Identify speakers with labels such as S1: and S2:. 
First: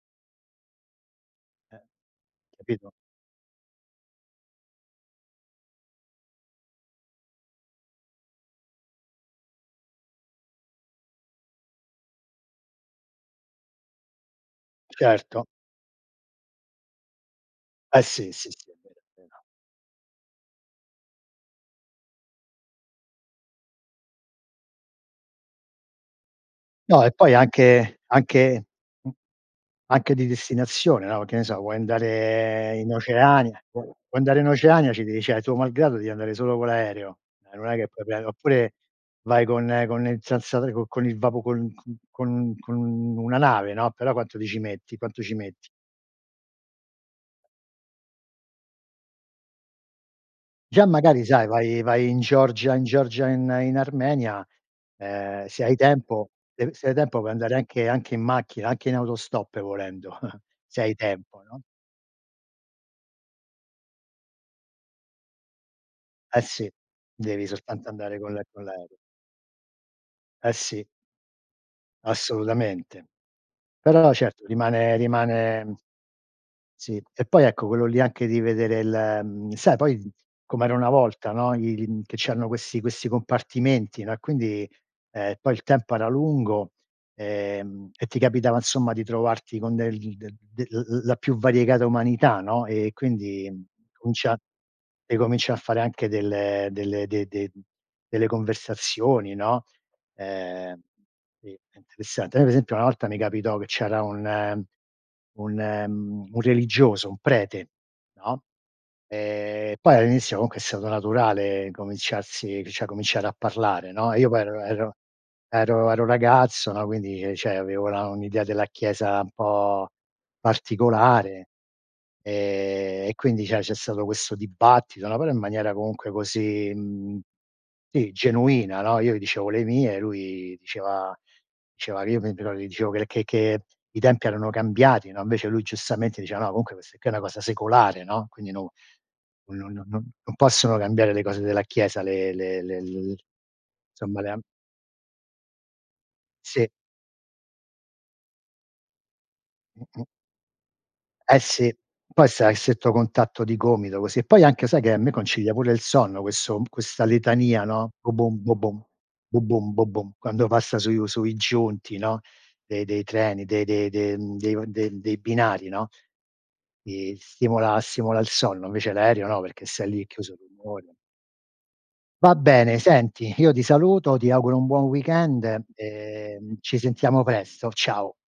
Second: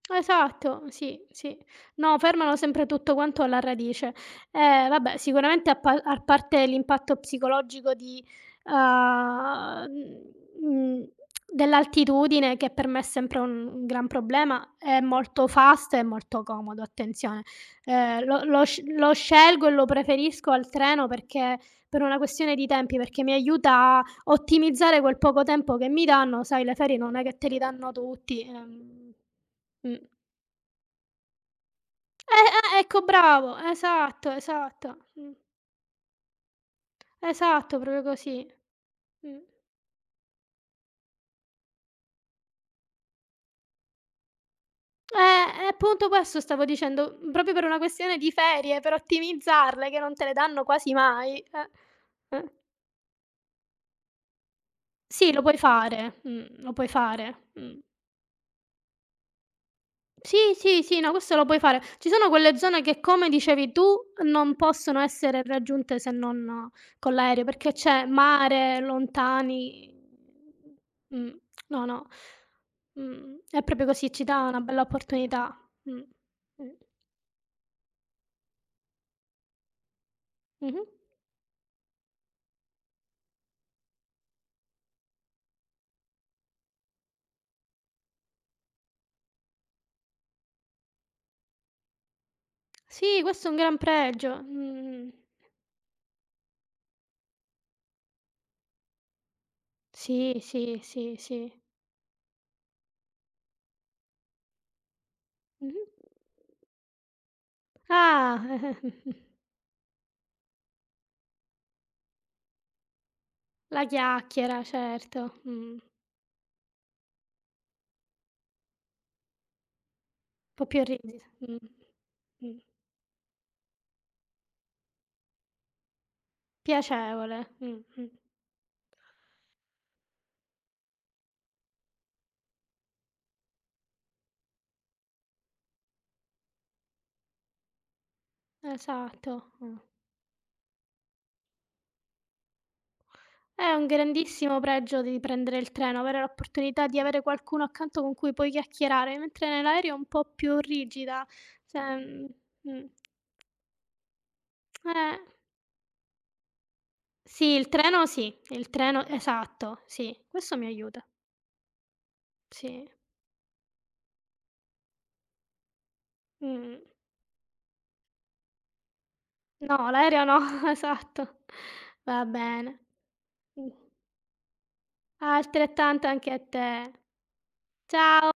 S1: Esatto sì, sì.
S2: Eh
S1: No, fermano sempre
S2: capito.
S1: tutto quanto alla radice. Eh vabbè, sicuramente a par a parte l'impatto psicologico di, uhm, mhmm, dell'altitudine che per me è sempre un -un gran problema, è
S2: Certo.
S1: molto fast e molto comodo attenzione.
S2: Eh
S1: Ehm,
S2: sì,
S1: lo
S2: sì,
S1: lo
S2: sì, è
S1: sc
S2: vero, è
S1: lo
S2: vero.
S1: scelgo e lo preferisco al treno perché per una questione di tempi, perché mi aiuta a ottimizzare quel poco tempo che mi danno, sai le ferie
S2: No, e
S1: non è
S2: poi
S1: che te li danno
S2: anche
S1: tutti,
S2: anche mhmm,
S1: ehm mh.
S2: anche di destinazione, no, che ne so, vuoi
S1: Eh,
S2: andare
S1: eh,
S2: in
S1: ecco bravo,
S2: Oceania vuoi
S1: esatto,
S2: andare in Oceania,
S1: esatto,
S2: ci di
S1: mh.
S2: cioè tuo malgrado devi andare solo con l'aereo. Eh, non è
S1: Esatto
S2: che
S1: proprio
S2: puoi pre
S1: così,
S2: oppure
S1: mh.
S2: vai con con il senza co con il vapo con c con con una nave, no, però quanto ti ci metti? Quanto ci
S1: Eh, e
S2: metti?
S1: appunto questo stavo dicendo, mhmm, proprio per una questione di ferie, per ottimizzarle che non te le danno
S2: Già
S1: quasi
S2: magari
S1: mai,
S2: sai
S1: eh,
S2: vai vai in
S1: eh.
S2: Georgia in Georgia, in in Armenia,
S1: Sì, lo
S2: ehm,
S1: puoi
S2: se hai
S1: fare,
S2: tempo
S1: mh,
S2: se
S1: lo
S2: v
S1: puoi
S2: se hai tempo puoi
S1: fare,
S2: andare
S1: mh.
S2: anche anche in macchina, anche in autostop volendo,
S1: Sì,
S2: se
S1: sì,
S2: hai
S1: sì, no questo
S2: tempo,
S1: lo puoi
S2: no?
S1: fare. Ci sono quelle zone che, come dicevi tu, non possono essere raggiunte se
S2: Eh
S1: non
S2: sì,
S1: con l'aereo,
S2: devi
S1: perché
S2: soltanto
S1: c'è
S2: andare con l'a con
S1: mare
S2: l'aereo.
S1: lontani
S2: Eh
S1: [unintelligible]
S2: sì.
S1: mh. No, no.
S2: Assolutamente.
S1: Mh-mh, è proprio così,
S2: Però
S1: ci dà
S2: certo
S1: una bella
S2: rimane
S1: opportunità.
S2: rimane, mhmm
S1: Mh, mh.
S2: Sì. E poi ecco quello lì anche di vedere l mhmm, sai poi com'era
S1: Mh-mh.
S2: una volta, no, il mhmm, che c'erano questi questi compartimenti, no, e quindi, ehm, poi il tempo era lungo, ehm, e ti capitava insomma di trovarti con del de del l l la più variegata umanità, no, e
S1: Sì, questo
S2: quindi
S1: è un gran pregio.
S2: comincia
S1: Mh.
S2: e comincia a fare anche delle delle de de mhmm, delle conversazioni, no;
S1: Sì, sì,
S2: ehm,
S1: sì,
S2: sì
S1: sì.
S2: è interessante. Noi per esempio una volta mi capitò che c'era un un
S1: Mh-mh.
S2: mhmm, un religioso, un prete, no.
S1: Ah.
S2: Ehm, poi all'inizio comunque è stato naturale cominciarsi cioè cominciare a
S1: La
S2: parlare, no. Io poi ero
S1: chiacchiera,
S2: ero
S1: certo, mh-mh.
S2: ero ero ragazzo, no, quindi ehm, cioè avevo la un'idea della chiesa un po'
S1: Po' più ri [unintelligible]
S2: particolare.
S1: mh. Mh.
S2: Ehm, e quindi cioè c'è stato questo dibattito, no, però in maniera comunque così, mhmm,
S1: Piacevole, mh, mh.
S2: sì genuina, no. Io gli dicevo le mie, lui diceva diceva che io pe però gli dicevo che l che che i tempi erano cambiati, no, invece lui giustamente diceva: "No, comunque questa qui è una cosa secolare, no, quindi non
S1: Esatto,
S2: no no
S1: ah.
S2: non non possono cambiare le cose della chiesa, le le le l
S1: È un
S2: insomma somma le amm"
S1: grandissimo pregio di prendere il treno, avere
S2: Sì.
S1: l'opportunità di avere qualcuno accanto con cui puoi chiacchierare, mentre nell'aereo è
S2: Mh-mh.
S1: un po' più rigida.
S2: Eh sì,
S1: Cioè,
S2: poi
S1: mhmm
S2: stai a
S1: mh.
S2: stretto contatto di gomito così; poi anche sai che a me
S1: Eh.
S2: concilia pure il sonno questo questa
S1: Sì,
S2: litania,
S1: il
S2: no:
S1: treno sì,
S2: "bobom,
S1: il
S2: bobom,
S1: treno
S2: bobom
S1: esatto,
S2: bobom",
S1: sì,
S2: quando
S1: questo mi
S2: passa sui
S1: aiuta.
S2: v sui giunti no, de
S1: Sì.
S2: dei treni, de de de mhmm, dei de dei binari no,
S1: Mh-mh.
S2: mi stimola stimola il sonno invece l'aereo no, perché
S1: No
S2: stai lì
S1: l'aereo
S2: chiuso
S1: no,
S2: [unintelligible]
S1: esatto. Va
S2: Va bene
S1: bene.
S2: senti, io ti
S1: Mh.
S2: saluto, ti auguro un buon weekend
S1: Altrettanto anche
S2: e,
S1: a
S2: mhmm, ci
S1: te.
S2: sentiamo presto. Ciao.
S1: Ciao.